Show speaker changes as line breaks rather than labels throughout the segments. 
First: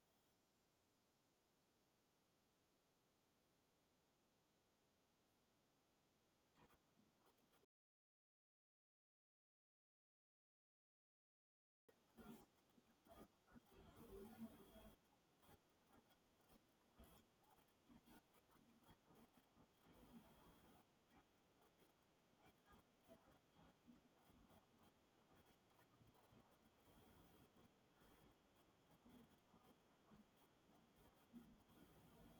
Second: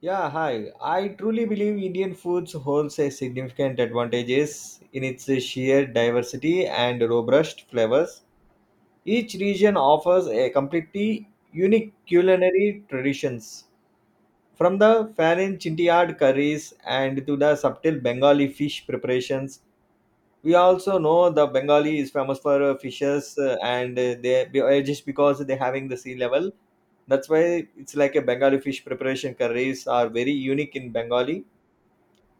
Yeah, hi. I truly believe Indian foods holds a significant advantages in its sheer diversity and robust flavors. Each region offers a completely unique culinary traditions, from the Farin Chintiad curries and to the subtle Bengali fish preparations. We also know the Bengali is famous for fishes, and just because they're having the sea level. That's why it's like a Bengali fish preparation curries are very unique in Bengali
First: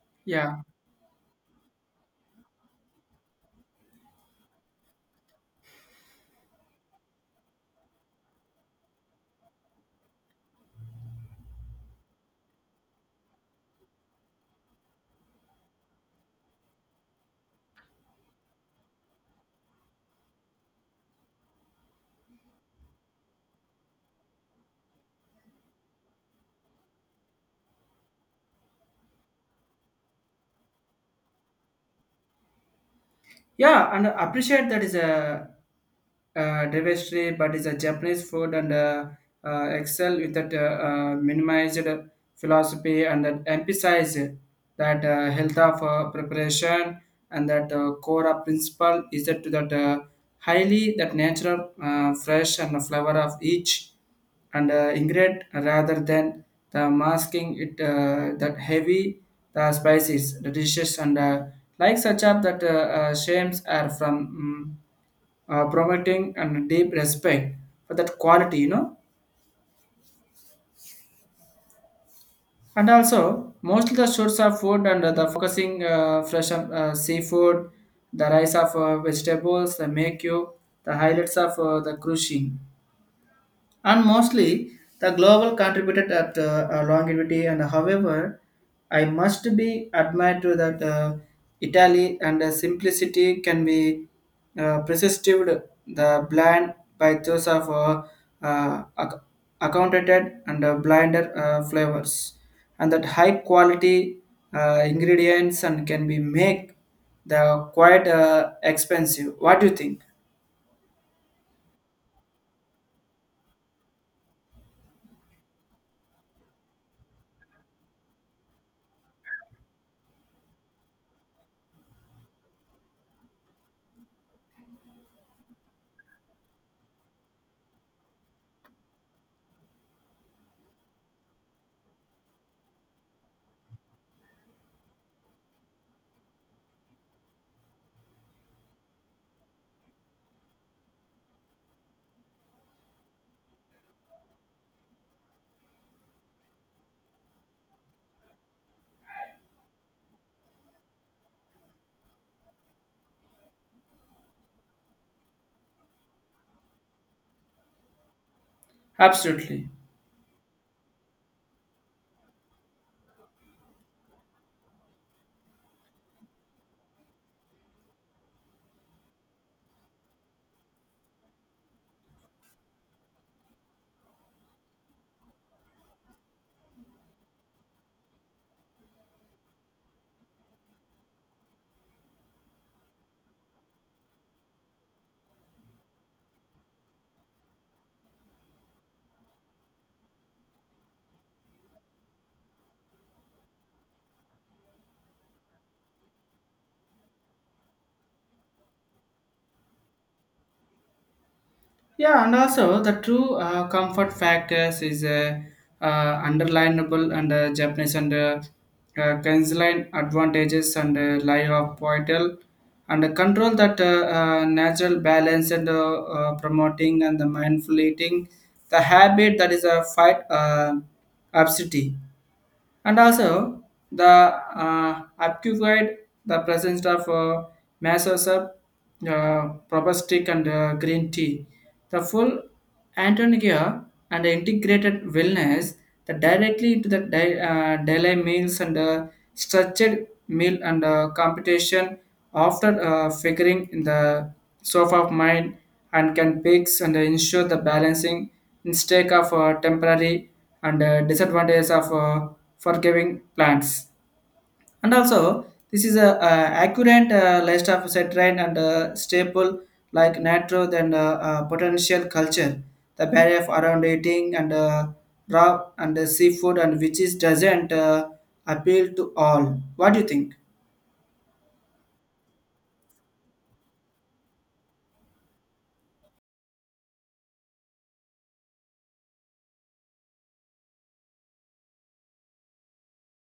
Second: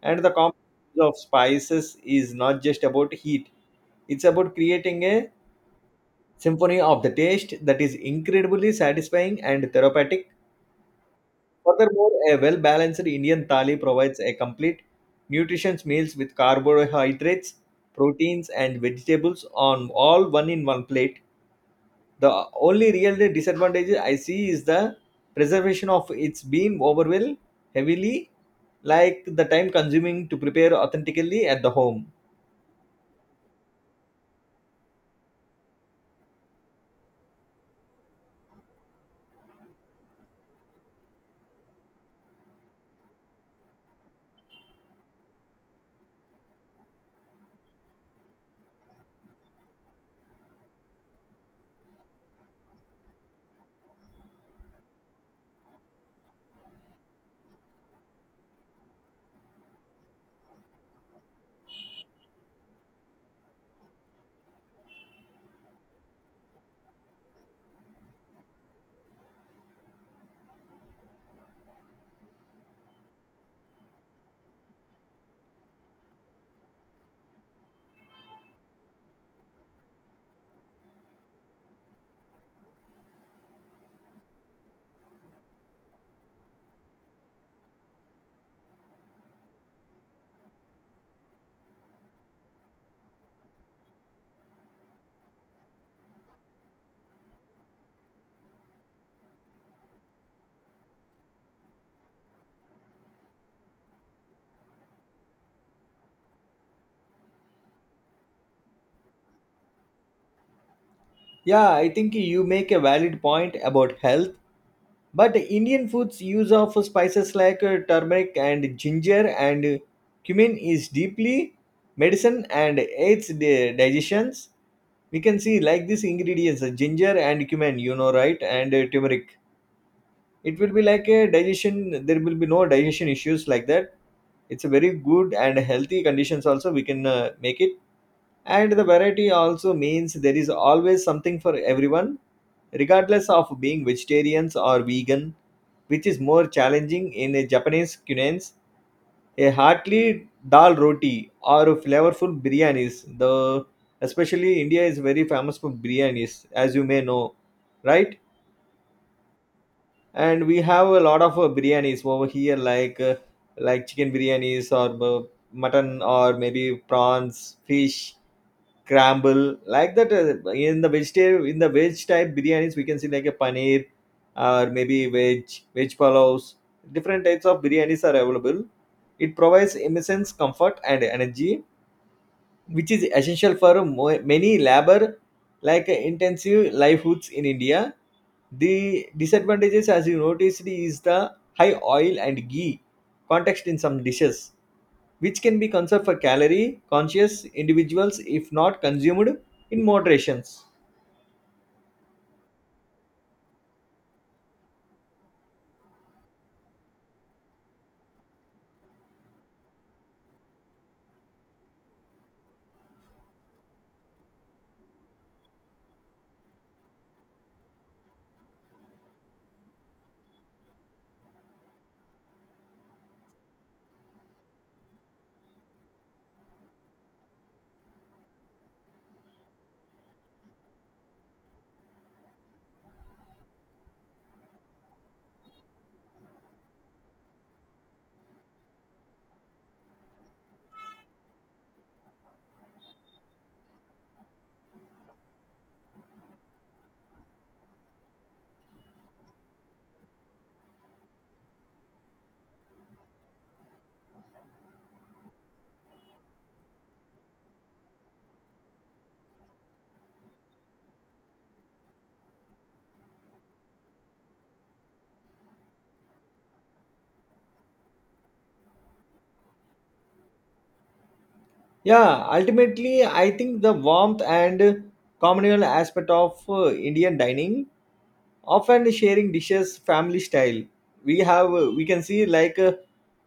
and the
Yeah,
combination of spices is not just about heat. It's about creating a symphony of the taste that is incredibly satisfying and therapeutic. Furthermore, a well balanced Indian thali provides a complete nutritious meals with carbohydrates, proteins and vegetables on all one in one plate. The only real disadvantage I see is the preservation of its being been overwhelmed heavily, like the time consuming to prepare authentically at the home.
yeah, and I appreciate that is a diversity, but it's a Japanese food and excel with that minimized philosophy and that emphasize that health of preparation and that core principle is that to that highly that natural fresh and flavor of each and ingredient rather than the masking it that heavy the spices the dishes and like such up that shames are from mm, promoting and deep respect for that quality you know. And also, most of the source of food and the focusing fresh seafood, the rice of vegetables, the make you, the highlights of the crushing and mostly the global contributed at longevity and however I must be admired to that Italy and simplicity can be persisted the blind by those of uh, ac- accounted and blinder flavors and that high quality ingredients and can be make the quite expensive. What do you think?
Yeah, I think you make a valid point about health, but Indian food's use of spices like turmeric and ginger and cumin is deeply medicine and aids the digestions. We can see like these ingredients, ginger and cumin, you know, right? And turmeric. It will be like a digestion. There will be no digestion issues like that. It's a very good and healthy conditions. Also, we can make it, and the variety also means there is always something for everyone, regardless of being vegetarians or vegan, which is more challenging in a Japanese cuisine. A hearty dal roti or flavorful biryanis. The especially India is very famous for biryanis, as you may know, right?
Absolutely.
And we have a lot of biryanis over here, like chicken biryanis or mutton or maybe prawns, fish crumble like that in the vegetarian, in the veg type biryanis we can see like a paneer or maybe veg palaus. Different types of biryanis are available. It provides immense comfort and energy which is essential for many labor, like intensive livelihoods in India. The disadvantages, as you noticed, is the high oil and ghee context in some dishes which can be conserved for calorie conscious individuals if not consumed in moderations.
Yeah, and also the true comfort factors is underlinable and Japanese and Kinsline advantages and lie of poetal and control that natural balance and promoting and the mindful eating the habit that is a fight obesity and also the occupied the presence of masses of uh, probostic and green tea. The full Antonia and integrated wellness that directly into the daily meals and structured meal and competition after figuring in the sofa of mind and can fix and ensure the balancing mistake of temporary and disadvantages of for giving plants. And also, this is a, accurate list of citrine and staple like natural and potential culture, the barrier of around eating and raw and seafood and which is doesn't appeal to all. What do you think?
Yeah. Ultimately, I think the warmth and communal aspect of Indian dining, often sharing dishes family style. We have we can see like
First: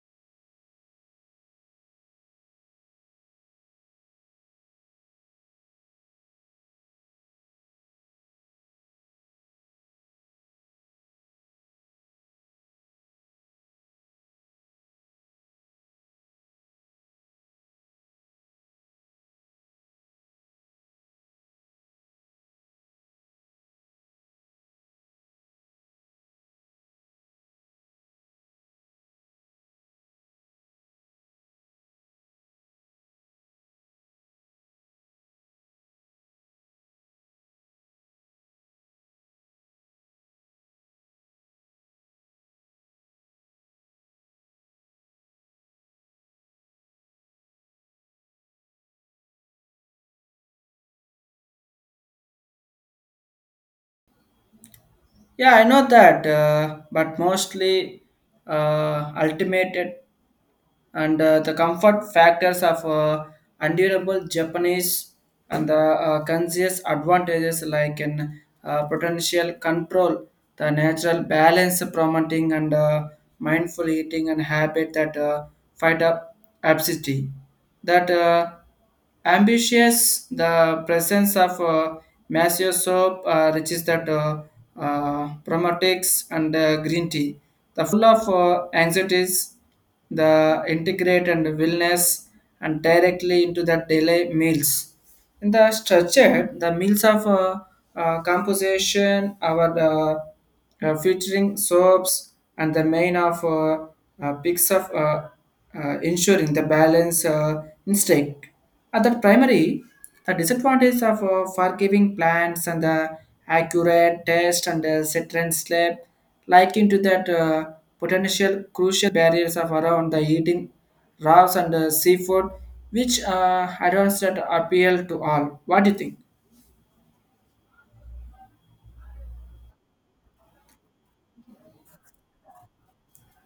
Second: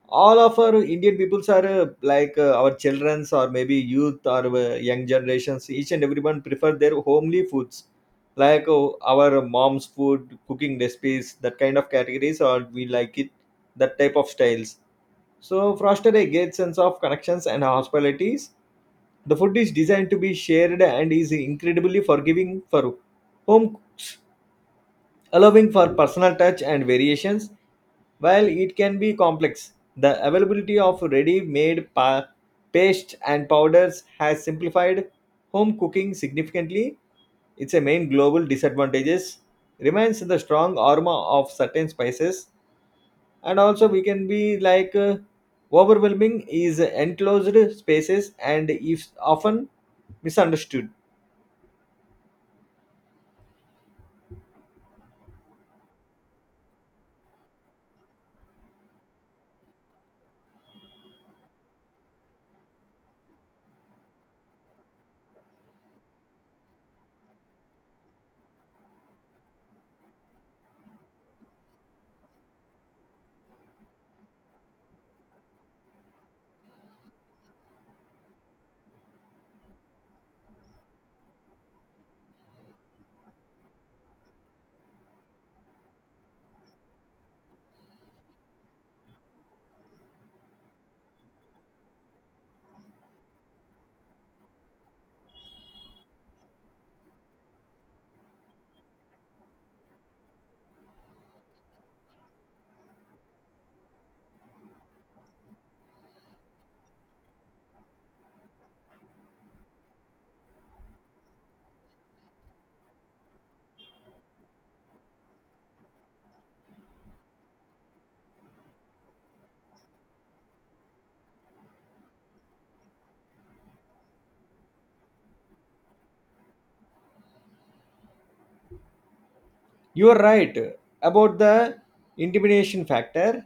all of our Indian peoples are like our children's or maybe youth or young generations, each and everyone prefer their homely foods, like our mom's food cooking recipes, that kind of categories or we like it, that type of styles. So foster a great sense of connections and hospitalities. The food is designed to be shared and is incredibly forgiving for home, allowing for personal touch and variations. While it can be complex, the availability of ready made paste and powders has simplified home cooking significantly. Its a main global disadvantages remains the strong aroma of certain spices, and also we can be like overwhelming is enclosed spaces and is often misunderstood.
Yeah, I know that, but mostly ultimate and the comfort factors of endurable Japanese and the conscious advantages like in potential control, the natural balance promoting and mindful eating and habit that fight up obesity. That ambitious the presence of massive soap which is that probiotics and green tea the full of anxieties the integrate and wellness and directly into the daily meals. In the structure, the meals of composition, our featuring soaps and the main of picks of ensuring the balance instinct. At the primary, the disadvantage of forgiving plants and the accurate test and set and slip like into that potential crucial barriers of around the eating raws and seafood which advanced appeal to all. What do you think?
You are right about the intimidation factor,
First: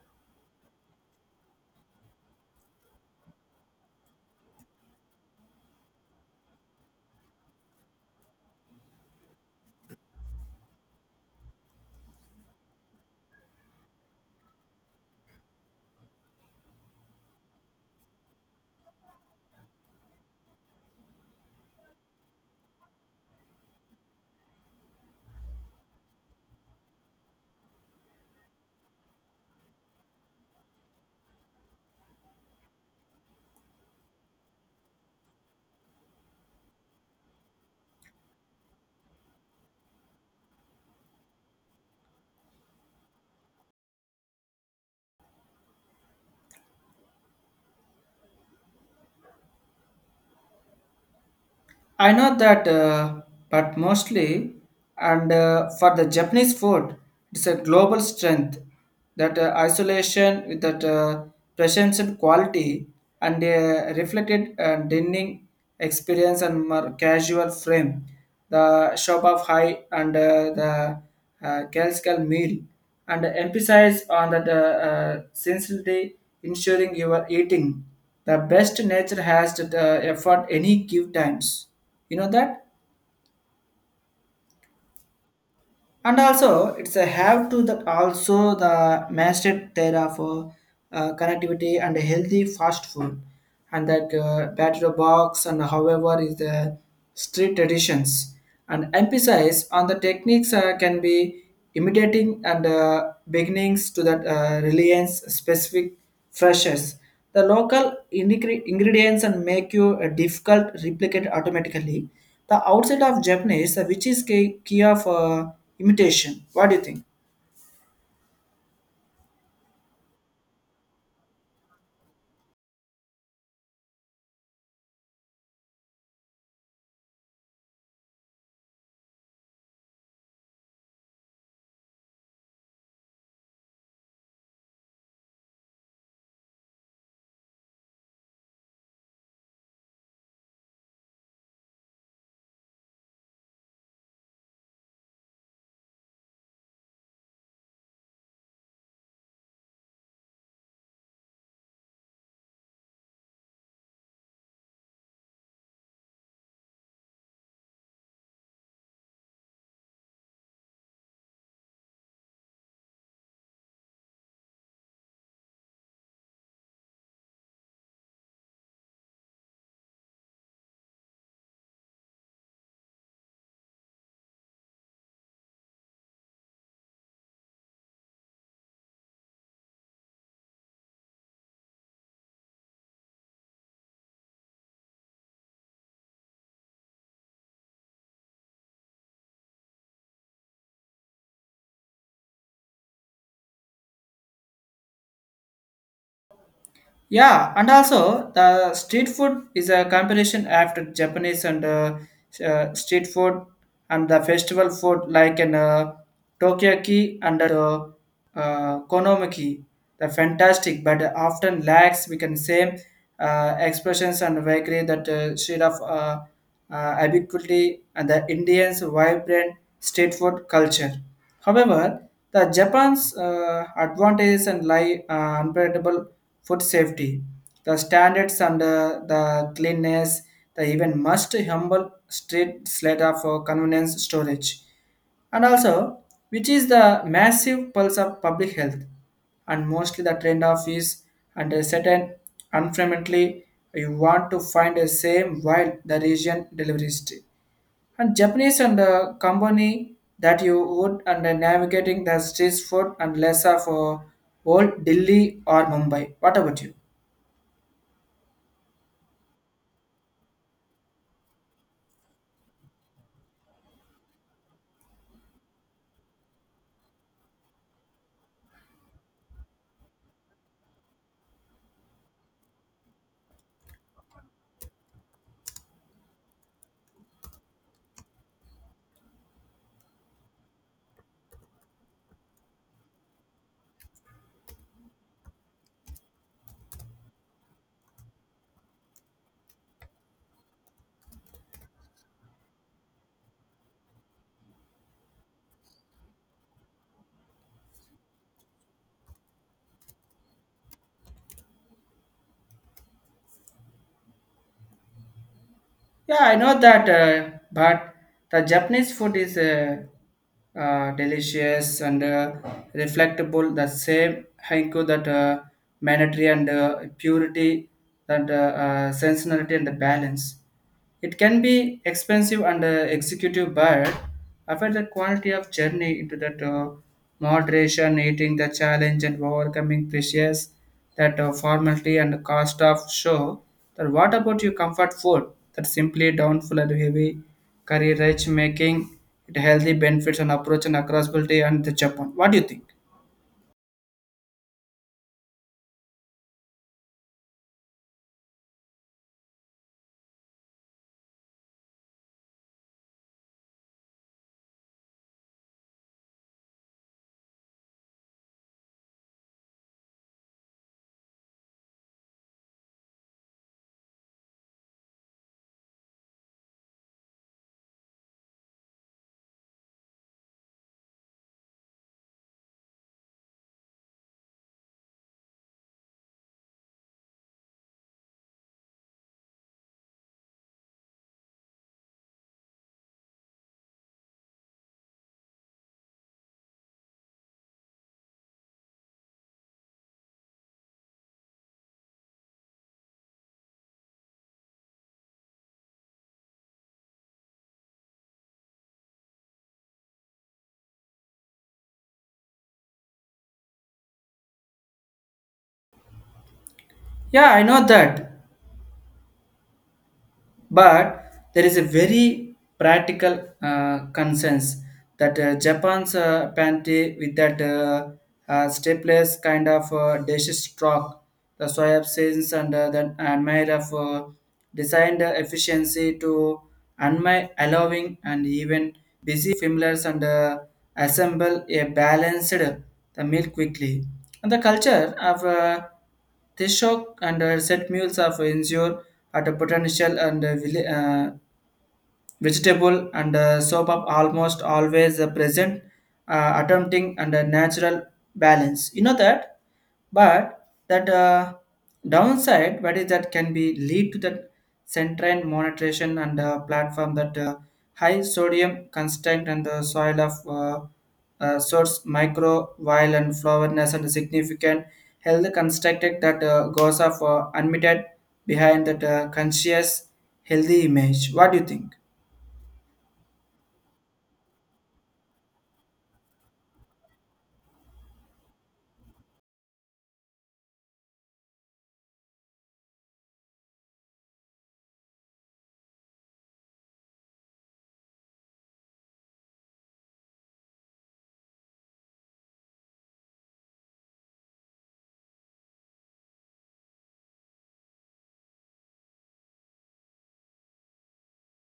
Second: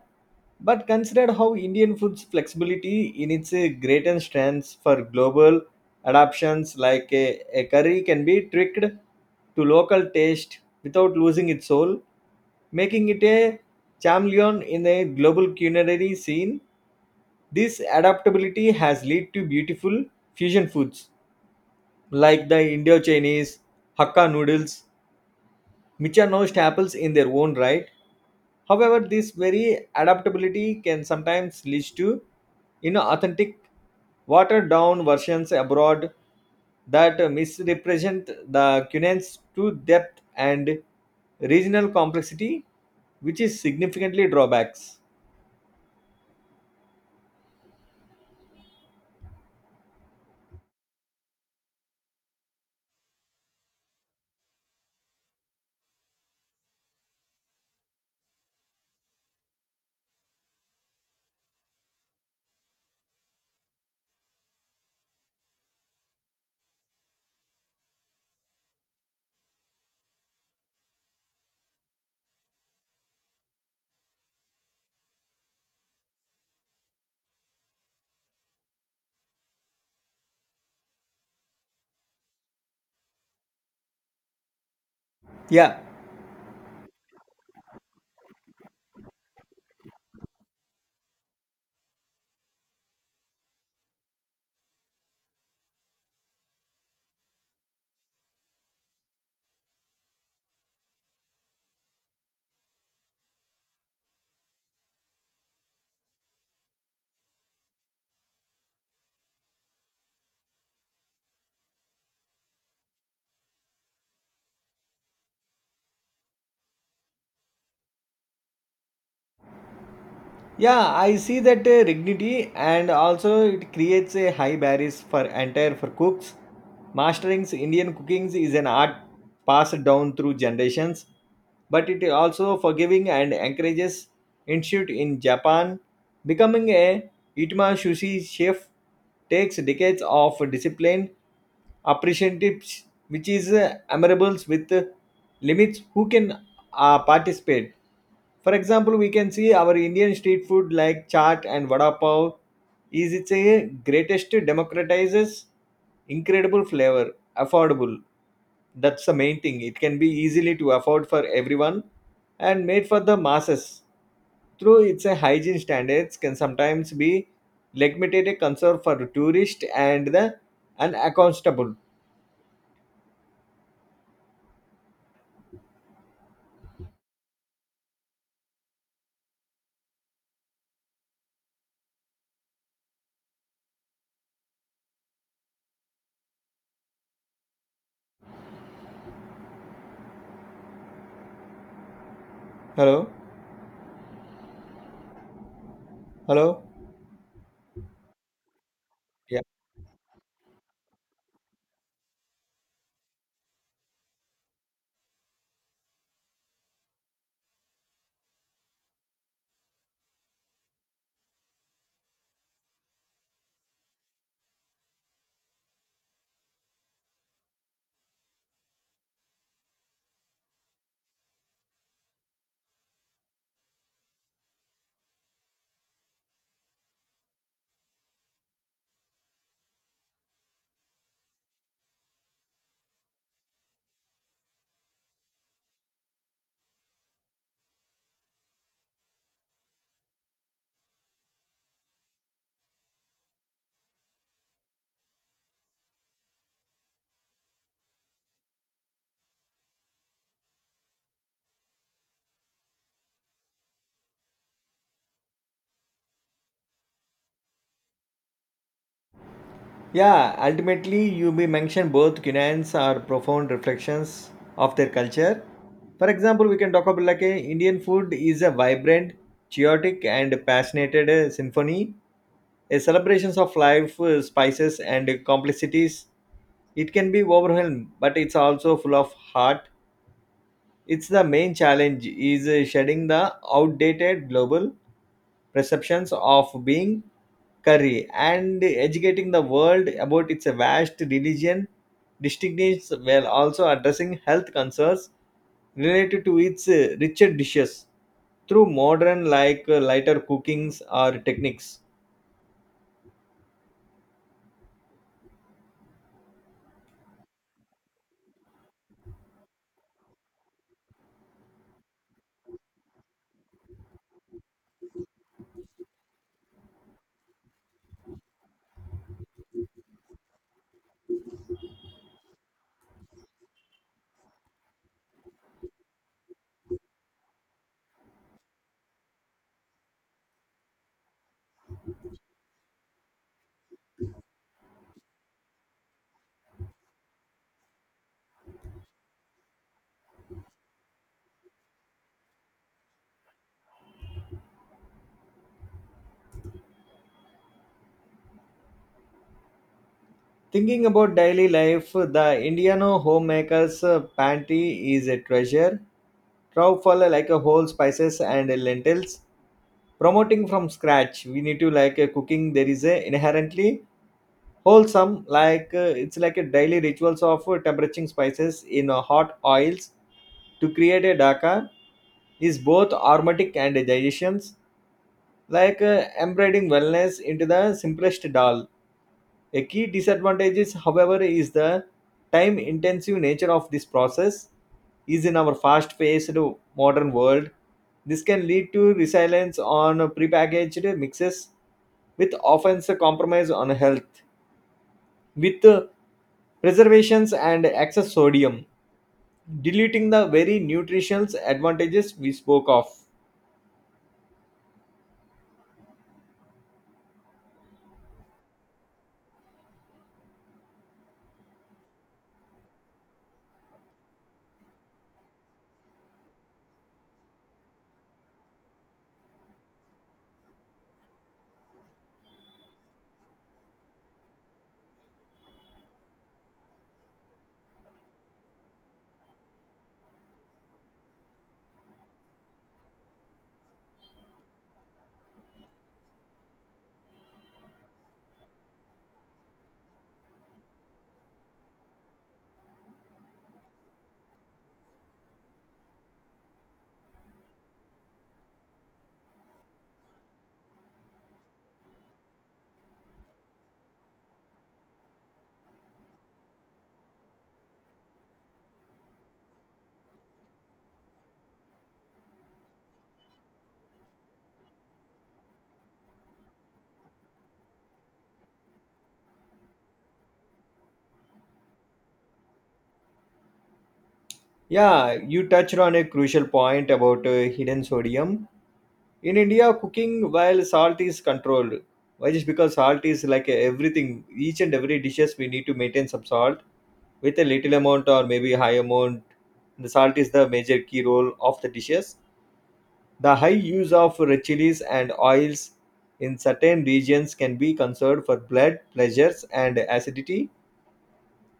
but consider how Indian food's flexibility in its greater strengths for global adaptations, like a curry can be tricked to local taste without losing its soul, making it a chameleon in a global culinary scene. This adaptability has led to beautiful fusion foods like the Indo-Chinese Hakka noodles which are now staples in their own right. However, this very adaptability can sometimes lead to inauthentic, watered down versions abroad that misrepresent the Cunan's true depth and regional complexity, which is significantly drawbacks.
I know that, but mostly, and for the Japanese food, it's a global strength. That isolation with that presence and quality, and reflected dining experience and more casual frame. The shop of high and the classical meal, and emphasize on that sincerity, ensuring you are eating the best nature has that effort any give times, you know that.
Yeah,
And also it's a have to that also the mastered there for connectivity and a healthy fast food and that battery box and however is the street traditions and emphasize on the techniques can be imitating and beginnings to that reliance specific freshers the local ingredients and make you difficult replicate automatically. The outside of Japanese, which is key, key of imitation. What do you think?
yeah, I see that dignity, and also it creates a high barriers for entire for cooks. Mastering Indian cooking is an art passed down through generations, but it also forgiving and encourages institute in Japan. Becoming a Itma sushi chef takes decades of discipline, appreciative, which is admirable with limits who can participate. For example, we can see our Indian street food like chaat and vada pav is its a greatest democratizes incredible flavor, affordable. That's the main thing. It can be easily to afford for everyone and made for the masses. Through its a hygiene standards can sometimes be limited a concern for tourist and the unaccountable. Hello, hello.
Yeah, and also the street
Yeah.
food is a comparison after Japanese and street food and the festival food like in Tokyoki and Konomiki. The fantastic, but often lacks we can say expressions and vagary that shade of ubiquity and the Indians' vibrant street food culture. However, the Japan's advantages and lie unpredictable food safety, the standards and the cleanness, the even must humble street slater for convenience storage, and also which is the massive pulse of public health, and mostly the trend of is and a certain unfrequently you want to find a same while the region delivery and Japanese and company that you would and navigating the street food and lesser for old Delhi or Mumbai. What about you?
Yeah, ultimately, you may mention both Cunans are profound reflections of their culture. For example, we can talk about like a Indian food is a vibrant, chaotic, and passionate symphony, a celebrations of life, spices, and complexities. It can be overwhelmed, but it's also full of heart. It's the main challenge is shedding the outdated global perceptions of being curry and educating the world about its vast religion distinctions, while also addressing health concerns related to its richer dishes through modern like lighter cookings or techniques.
Yeah, I know that, but the Japanese food is delicious and reflectable. The same haiku that humanity and purity, that sensuality and the balance. It can be expensive and executive, but after the quality of journey into that moderation, eating the challenge and overcoming pressures, that formality and the cost of show, then what about your comfort food? That simply downful and heavy, curry rich making, it healthy benefits and approach and accessibility and the Japan. What do you think?
Thinking about daily life, the indiano homemakers pantry is a treasure trove for like a whole spices and lentils, promoting from scratch. We need to like a cooking there is a inherently wholesome, like it's like a daily rituals of temperatures spices in hot oils to create a daka, is both aromatic and digestions, like embedding wellness into the simplest dal. A key disadvantage is, however, is the time intensive nature of this process is in our fast paced modern world. This can lead to reliance on prepackaged mixes with often a compromise on health, with preservations and excess sodium, deleting the very nutritional advantages we spoke of.
Yeah, I know that. But there is a very practical concerns that Japan's pantry with that stateless kind of dish stock, the soy absence and then admire of designed efficiency to unmi allowing and even busy familiars and assemble a balanced the meal quickly. And the culture of Tishok and set meals of ensure at a potential and vegetable and soap up almost always present attempting and a natural balance, you know that. But that downside what is that can be lead to that central monetization and platform that high sodium constant and the soil of source micro vile and flowerness and significant health constructed that goes of unmitted behind that conscious healthy image. What do you think?
Yeah, you touched on a crucial point about hidden sodium. In India, cooking while salt is controlled. Why? Just because salt is like everything, each and every dishes we need to maintain some salt with a little amount or maybe high amount. The salt is the major key role of the dishes. The high use of red chilies and oils in certain regions can be conserved for blood pleasures and acidity,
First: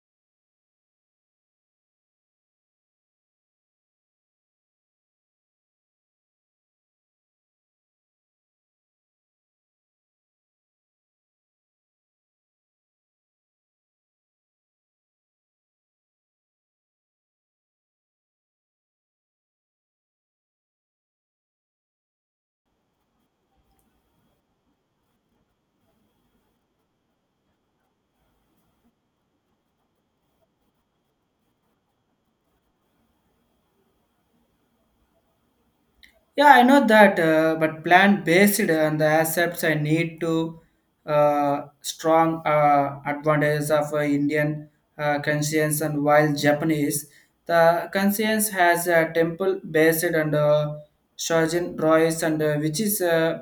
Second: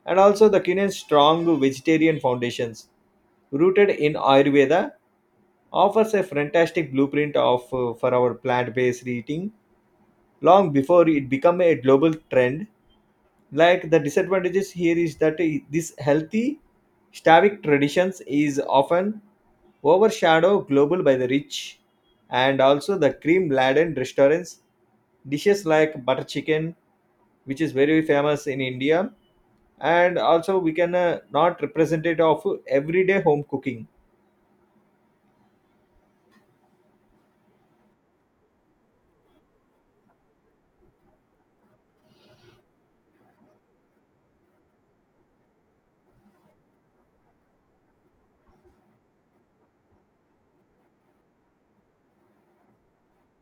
and also the Cunan's strong vegetarian foundations, rooted in Ayurveda, offers a fantastic blueprint of for our plant-based eating long before it became a global trend. Like the disadvantages here is that this healthy slavic traditions is often overshadowed global by the rich, and also the cream laden restaurants dishes like butter chicken, which is very famous in India, and also we can not represent it of everyday home cooking.
Yeah, I know that, but plant-based and the accepts I need to strong advantages of Indian conscience and while Japanese, the conscience has a temple-based and Shojin rice and which is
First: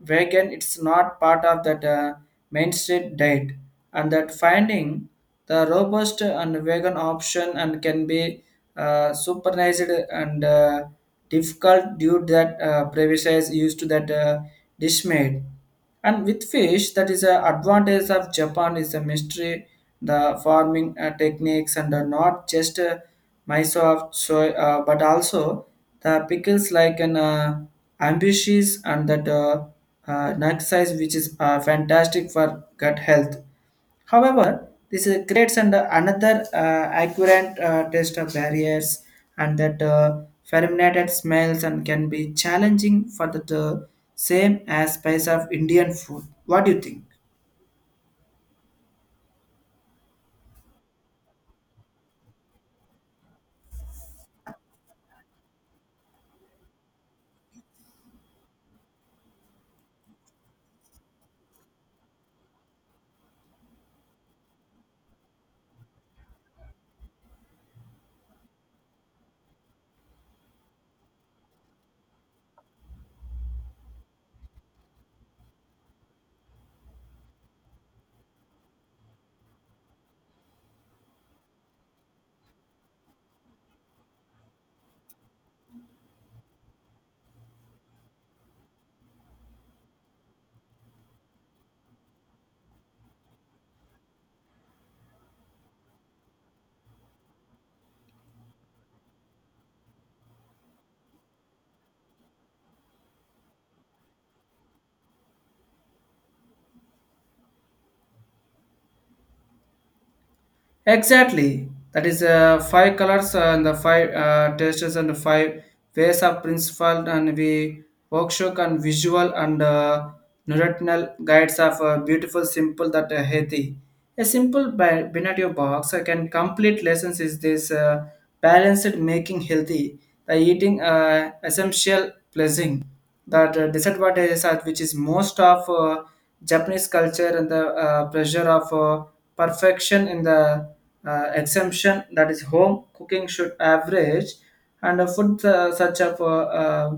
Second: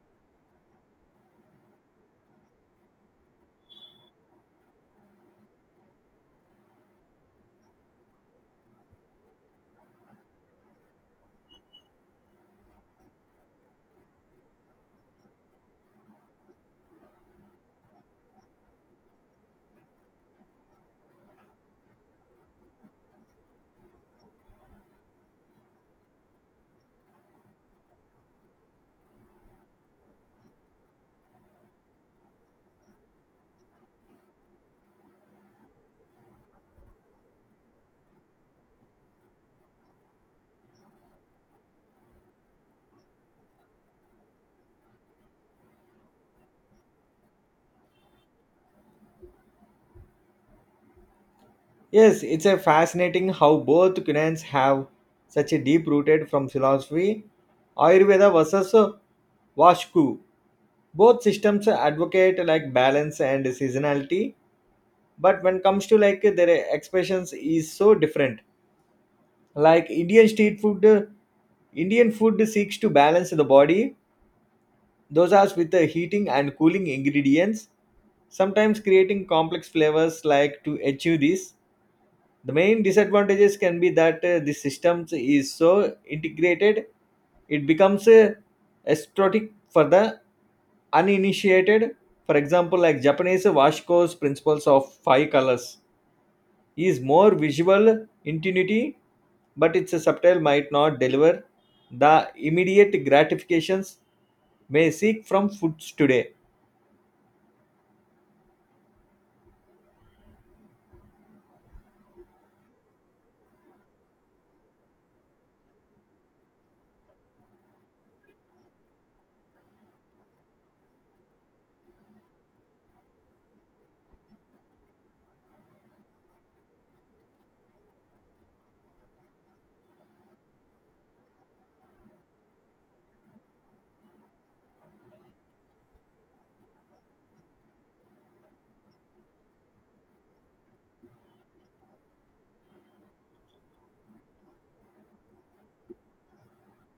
vegan. It's not part of that mainstream diet, and that finding the robust and vegan option and can be supervised and. Difficult due to that previous used to that dish made. And with fish, that is an advantage of Japan is the mystery, the farming techniques, and are not just miso of soy, but also the pickles like an ambitious and that nut size, which is fantastic for gut health. However, this creates an, another accurate test of barriers and that fermented smells and can be challenging for the uh, same as spice of Indian food. What do you think?
Yes, it's a fascinating how both cuisines have such a deep rooted from philosophy, Ayurveda versus Vashku. Both systems advocate like balance and seasonality, but when comes to like their expressions is so different. Like Indian street food, Indian food seeks to balance the body, those are with the heating and cooling ingredients, sometimes creating complex flavors like to achieve this. The main disadvantages can be that the systems is so integrated, it becomes aesthetic for the uninitiated. For example, like Japanese washko's principles of five colors is more visual intuitive, but its subtle might not deliver the immediate gratifications may seek from foods today.
Exactly. That is five colors and the five tastes and the five ways of principle and we workshop and visual and neurotinal guides of a beautiful simple that healthy. A simple binario box I can complete lessons is this balanced making healthy the eating essential pleasing that disadvantages are which is most of Japanese culture and the pressure of perfection in the exemption that is home cooking should average and a food such as uh,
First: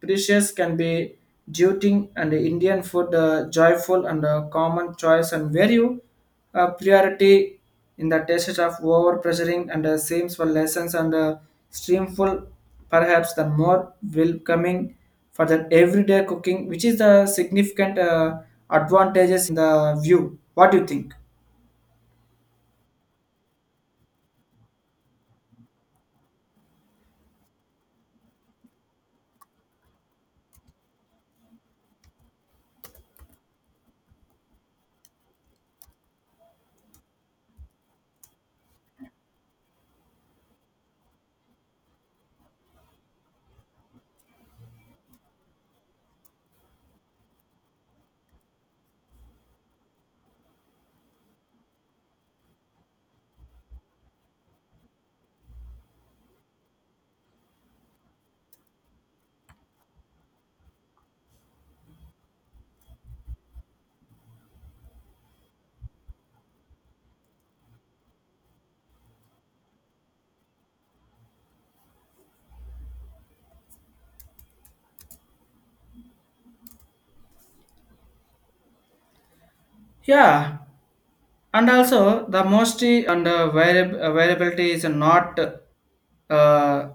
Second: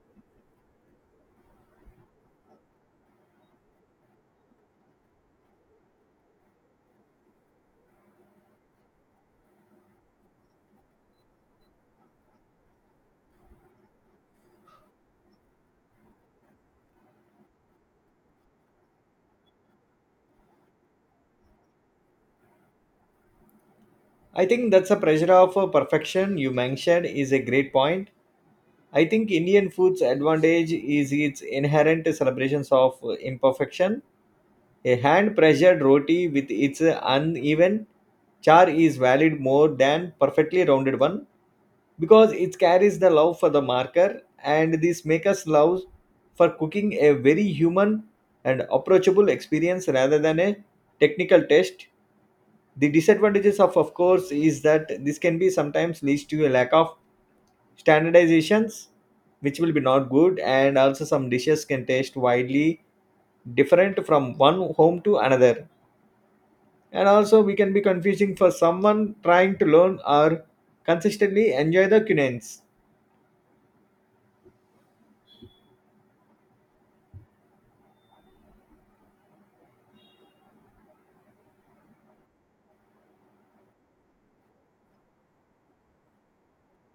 precious can be duty and Indian food joyful and common choice and value priority in the tastes of over pressuring and seems for lessons and streamful perhaps the more welcoming for the everyday cooking which is the significant advantages in the view. What do you think?
I think that's a pressure of perfection you mentioned is a great point. I think Indian food's advantage is its inherent celebrations of imperfection. A hand pressured roti with its uneven char is valid more than perfectly rounded one, because it carries the love for the marker, and this makes us love for cooking, a very human and approachable experience rather than a technical test. The disadvantages, of course, is that this can be sometimes leads to a lack of standardizations, which will be not good, and also some dishes can taste widely different from one home to another, and also we can be confusing for someone trying to learn or consistently enjoy the cuisines.
Yeah, and also the most and variability is not uh,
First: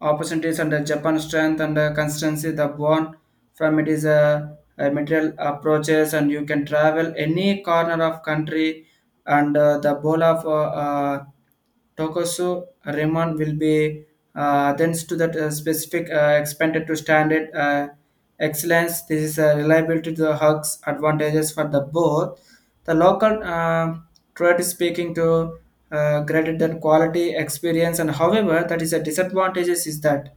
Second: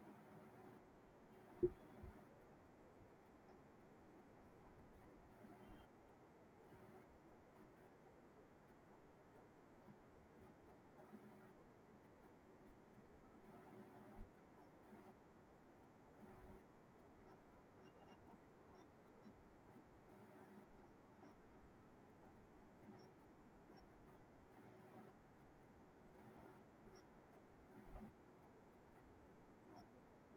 opportunities and the Japan strength and consistency the born from it is a material approaches and you can travel any corner of country and the bowl of uh, Tokoso Raymond will be then to that specific expanded to standard excellence. This is a reliability to the hugs advantages for the both. The local trade is speaking to greater than quality experience, and however, that is a disadvantages is that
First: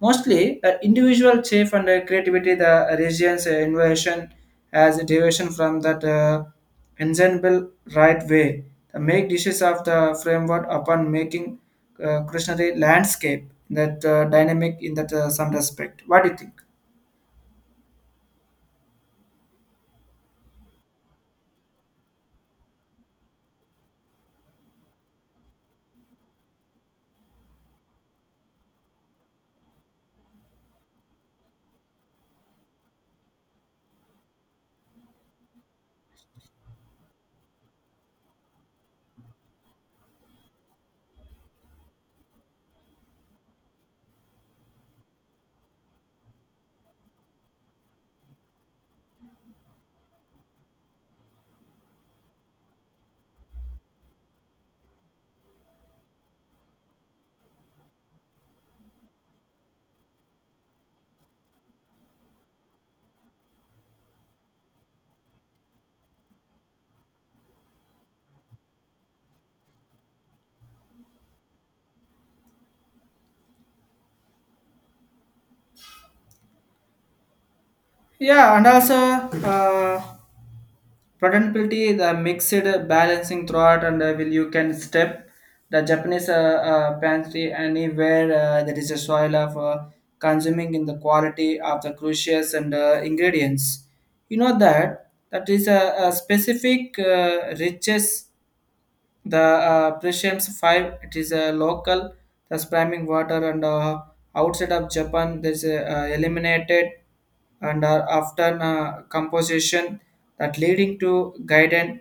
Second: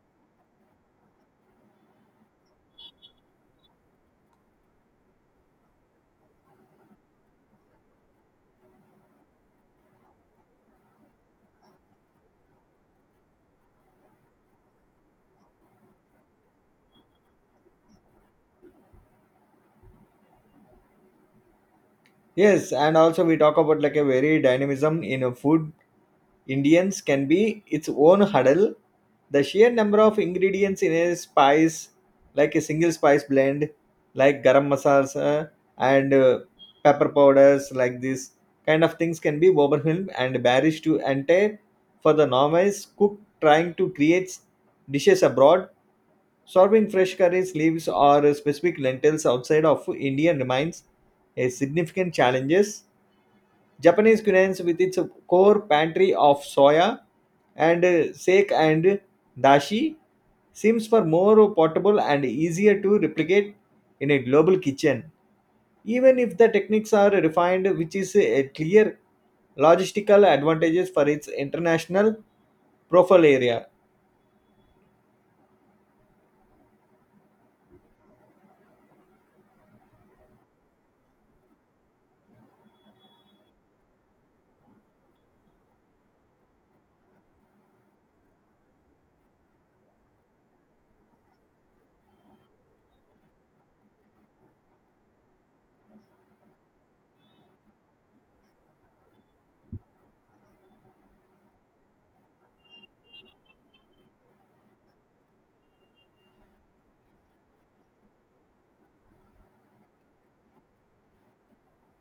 mostly, individual chief and creativity, the region's innovation as a deviation from that ensemble right way. The make dishes of the framework upon making culinary landscape that dynamic in that some respect. What do you think?
Yes, and also we talk about like a very dynamism in a food, Indians can be its own huddle. The sheer number of ingredients in a spice, like a single spice blend, like garam masals and pepper powders, like this kind of things can be overwhelmed and bearish to enter for the novice cook trying to create dishes abroad. Serving fresh curries, leaves, or specific lentils outside of Indian remains a significant challenges. Japanese cuisine, with its core pantry of soya and sake and dashi seems for more portable and easier to replicate in a global kitchen, even if the techniques are refined, which is a clear logistical advantages for its international profile area.
Yeah, and also. Uh, Patentability, the mixed balancing throughout, and will you can step the Japanese pantry anywhere that is a soil of consuming in the quality of the crucials and ingredients. You know that that is a specific riches the Prussians five, it is a local, the spamming water and outside of Japan, there's a, eliminated and are often composition that leading to guided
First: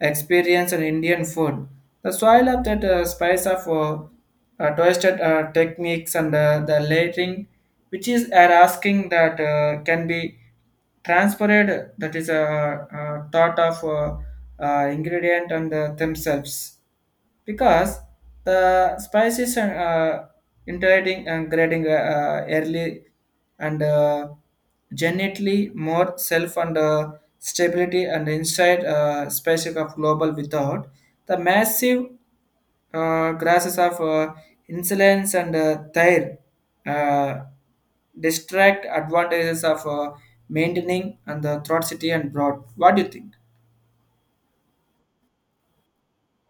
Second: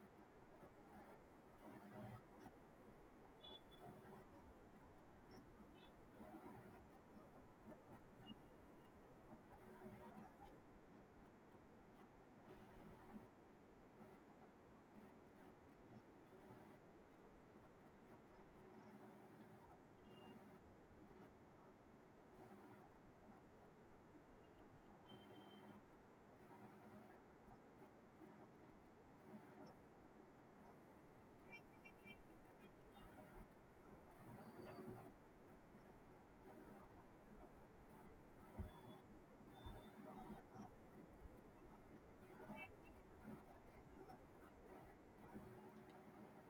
experience in Indian food. The soil of that spice of twisted techniques and the layering, which is are asking that can be transferred, that is a thought of ingredient and themselves because the spices and integrating and grading early and genetically more self and stability and inside species of global without the massive grasses of insolence and thyre uh, distract advantages of maintaining and the throat city and broad. What do you think?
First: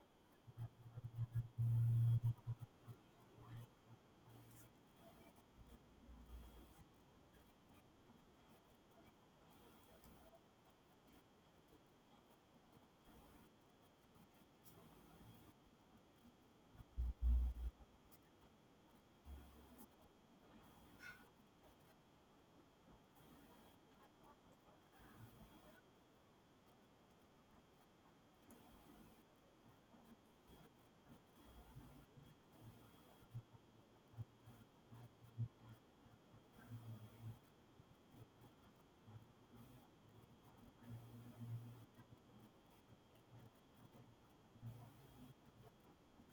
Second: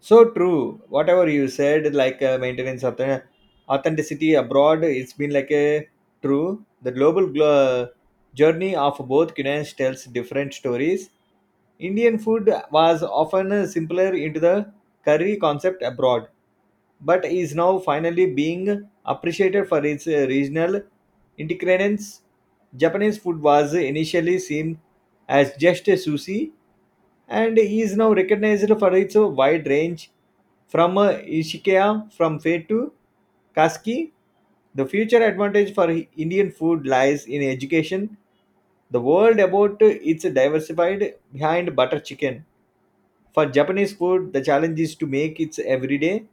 So true. Whatever you said, like maintenance of the authenticity abroad, it's been like a true. The journey of both cuisines tells different stories. Indian food was often simpler into the curry concept abroad, but is now finally being appreciated for its regional integrations. Japanese food was initially seen as just a sushi, and he is now recognized for its wide range from Ishikaya from Fate to Kaski. The future advantage for Indian food lies in education. The world about its diversified behind butter chicken. For Japanese food, the challenge is to make its everyday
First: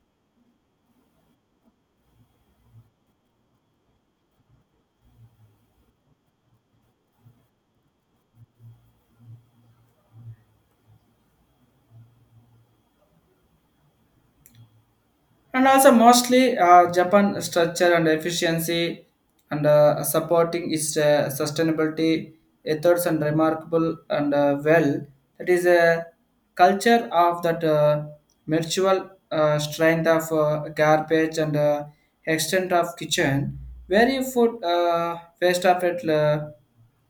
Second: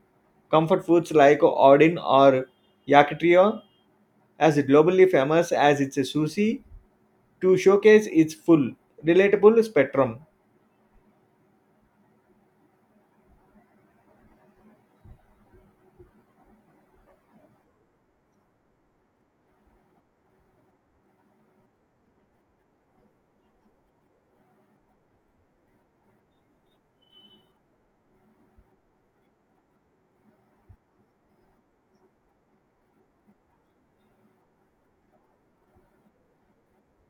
comfort foods like odin or yakitori as globally famous as its sushi, to showcase its full relatable spectrum.
And also mostly Japan structure and efficiency and supporting its sustainability efforts and remarkable and well that is a culture of that mutual strength of garbage and extent of kitchen where you put waste of it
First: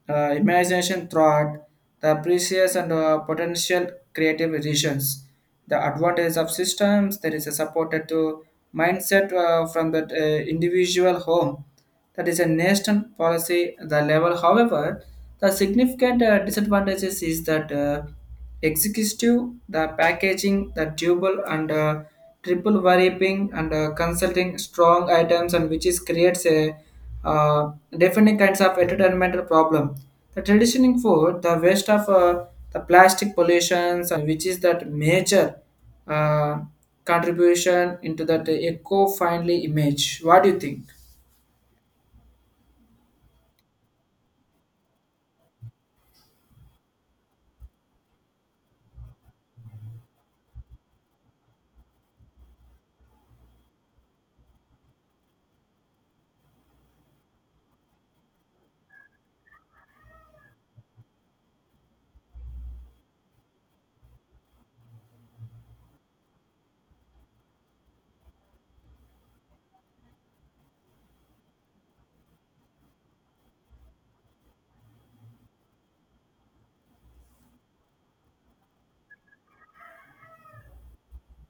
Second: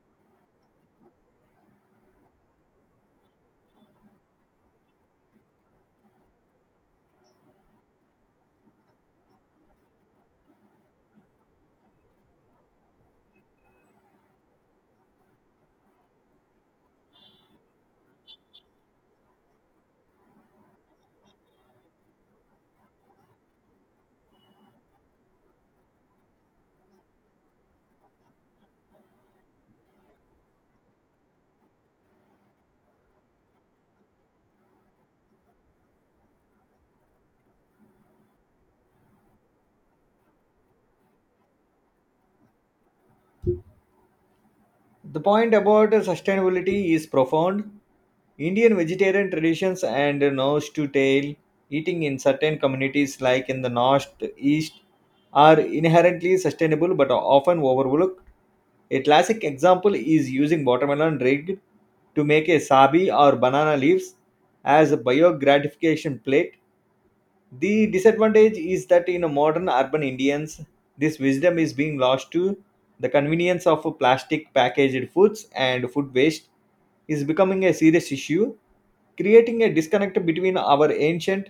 imagination throughout the precious and potential creative visions. The advantage of systems that is a supported to mindset from the individual home. That is a national policy the level. However, the significant disadvantages is that executive, the packaging, the double and triple variable and consulting strong items and which is creates a uh, definite kinds of entertainmental problem the traditional food, the waste of the plastic pollutions, and which is that major uh, contribution into that eco-friendly image. What do you think?
The point about sustainability is profound. Indian vegetarian traditions and nose to tail eating in certain communities, like in the north east, are inherently sustainable but are often overlooked. A classic example is using watermelon rind to make a sabi, or banana leaves as a biogratification plate. The disadvantage is that in modern urban Indians, this wisdom is being lost to the convenience of plastic packaged foods, and food waste is becoming a serious issue, creating a disconnect between our ancient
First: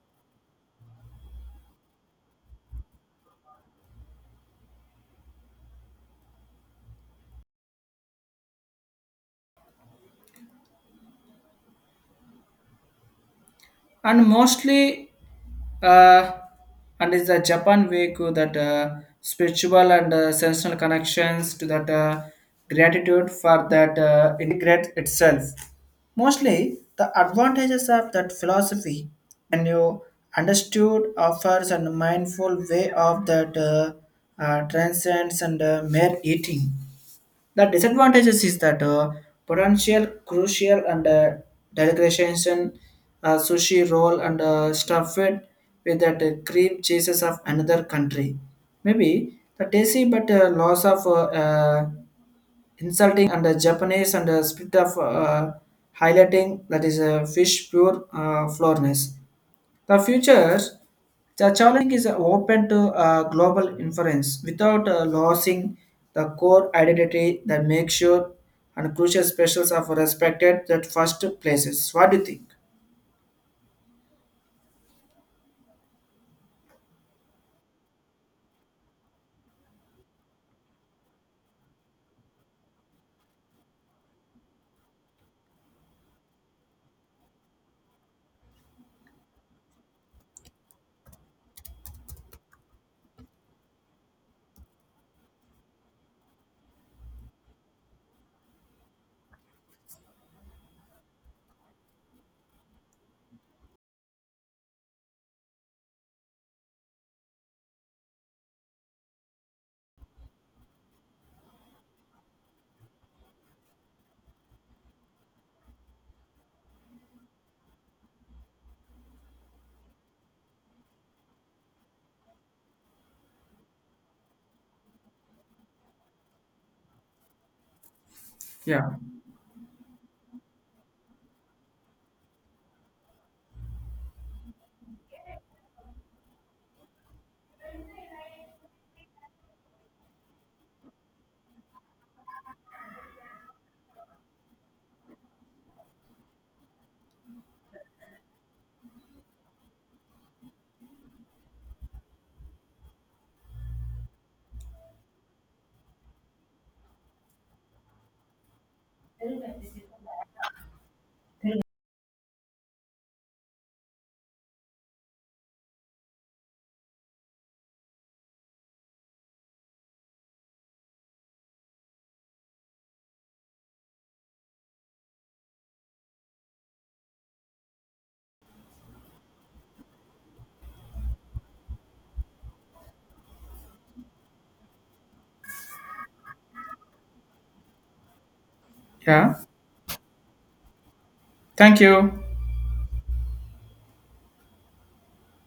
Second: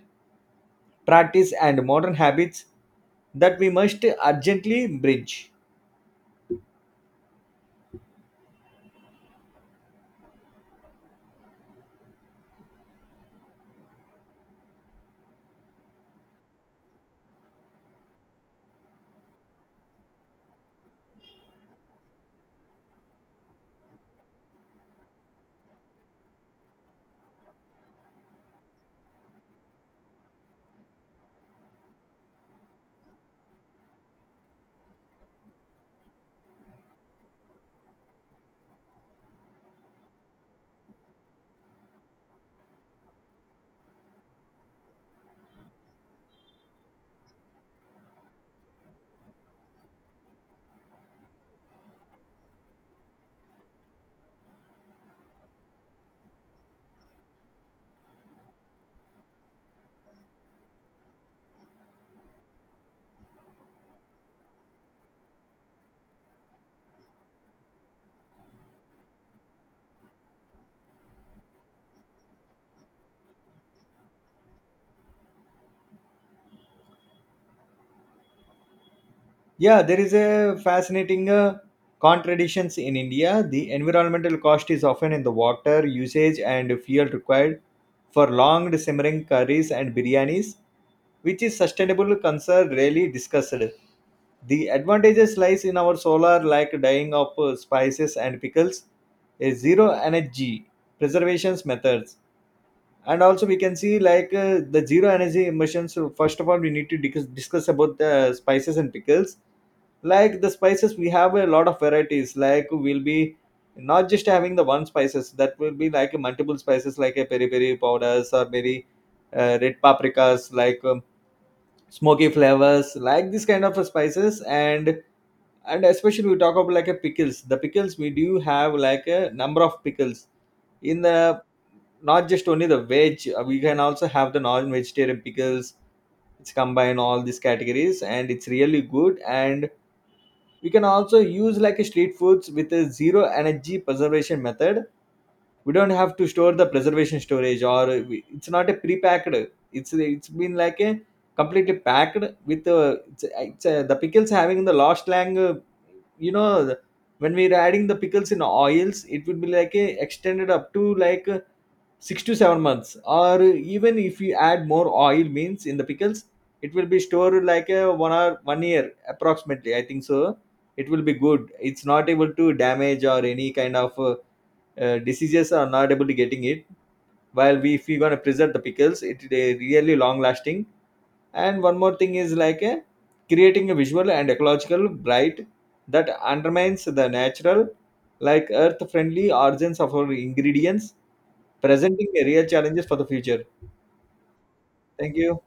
practice and modern habits that we must urgently bridge.
And mostly uh, and is the Japan way to that spiritual and sensational connections to that gratitude for that integrate itself mostly the advantages of that philosophy when you understood offers and mindful way of that transcends and mere eating the disadvantages is that potential crucial and delicatessen sushi roll and stuff it with that cream cheeses of another country. Maybe the tasty but loss of uh, insulting and Japanese and split of highlighting that is fish pure flourness. The future, the challenge is open to global inference without losing the core identity that makes sure and crucial specials are respected at first places. What do you think?
Yeah, there is a fascinating contradictions in India. The environmental cost is often in the water usage and fuel required for long simmering curries and biryanis, which is sustainable concern rarely discussed. The advantages lies in our solar like dyeing of spices and pickles, a zero energy preservations methods, and also we can see like the zero energy emissions. So first of all, we need to discuss about the spices and pickles. Like the spices, we have a lot of varieties, like we'll be not just having the one spices, that will be like multiple spices like a peri peri powders, or very red paprikas, like smoky flavors, like this kind of spices. And especially we talk about like a pickles, the pickles we do have
Yeah.
like a number of pickles in the not just only the veg, we can also have the non-vegetarian pickles. It's combine all these categories and it's really good, and we can also use like a street foods with a zero energy preservation method. We don't have to store the preservation storage, or we, it's not a pre-packed, it's been like a completely packed with the pickles having the last lang you know when we're adding the pickles in oils, it would be like a extended up to like 6 to 7 months, or even if you add more oil means in the pickles, it will be stored like a one year approximately, I think so. It will be good, it's not able to damage or any kind of diseases are not able to getting it. While we, if we're going to preserve the pickles, it they really long lasting. And one more thing is like a creating a visual and ecological bright that undermines the natural like earth friendly
Yeah.
origins of our ingredients,
Thank
presenting
you.
a real challenges for the future. Thank you.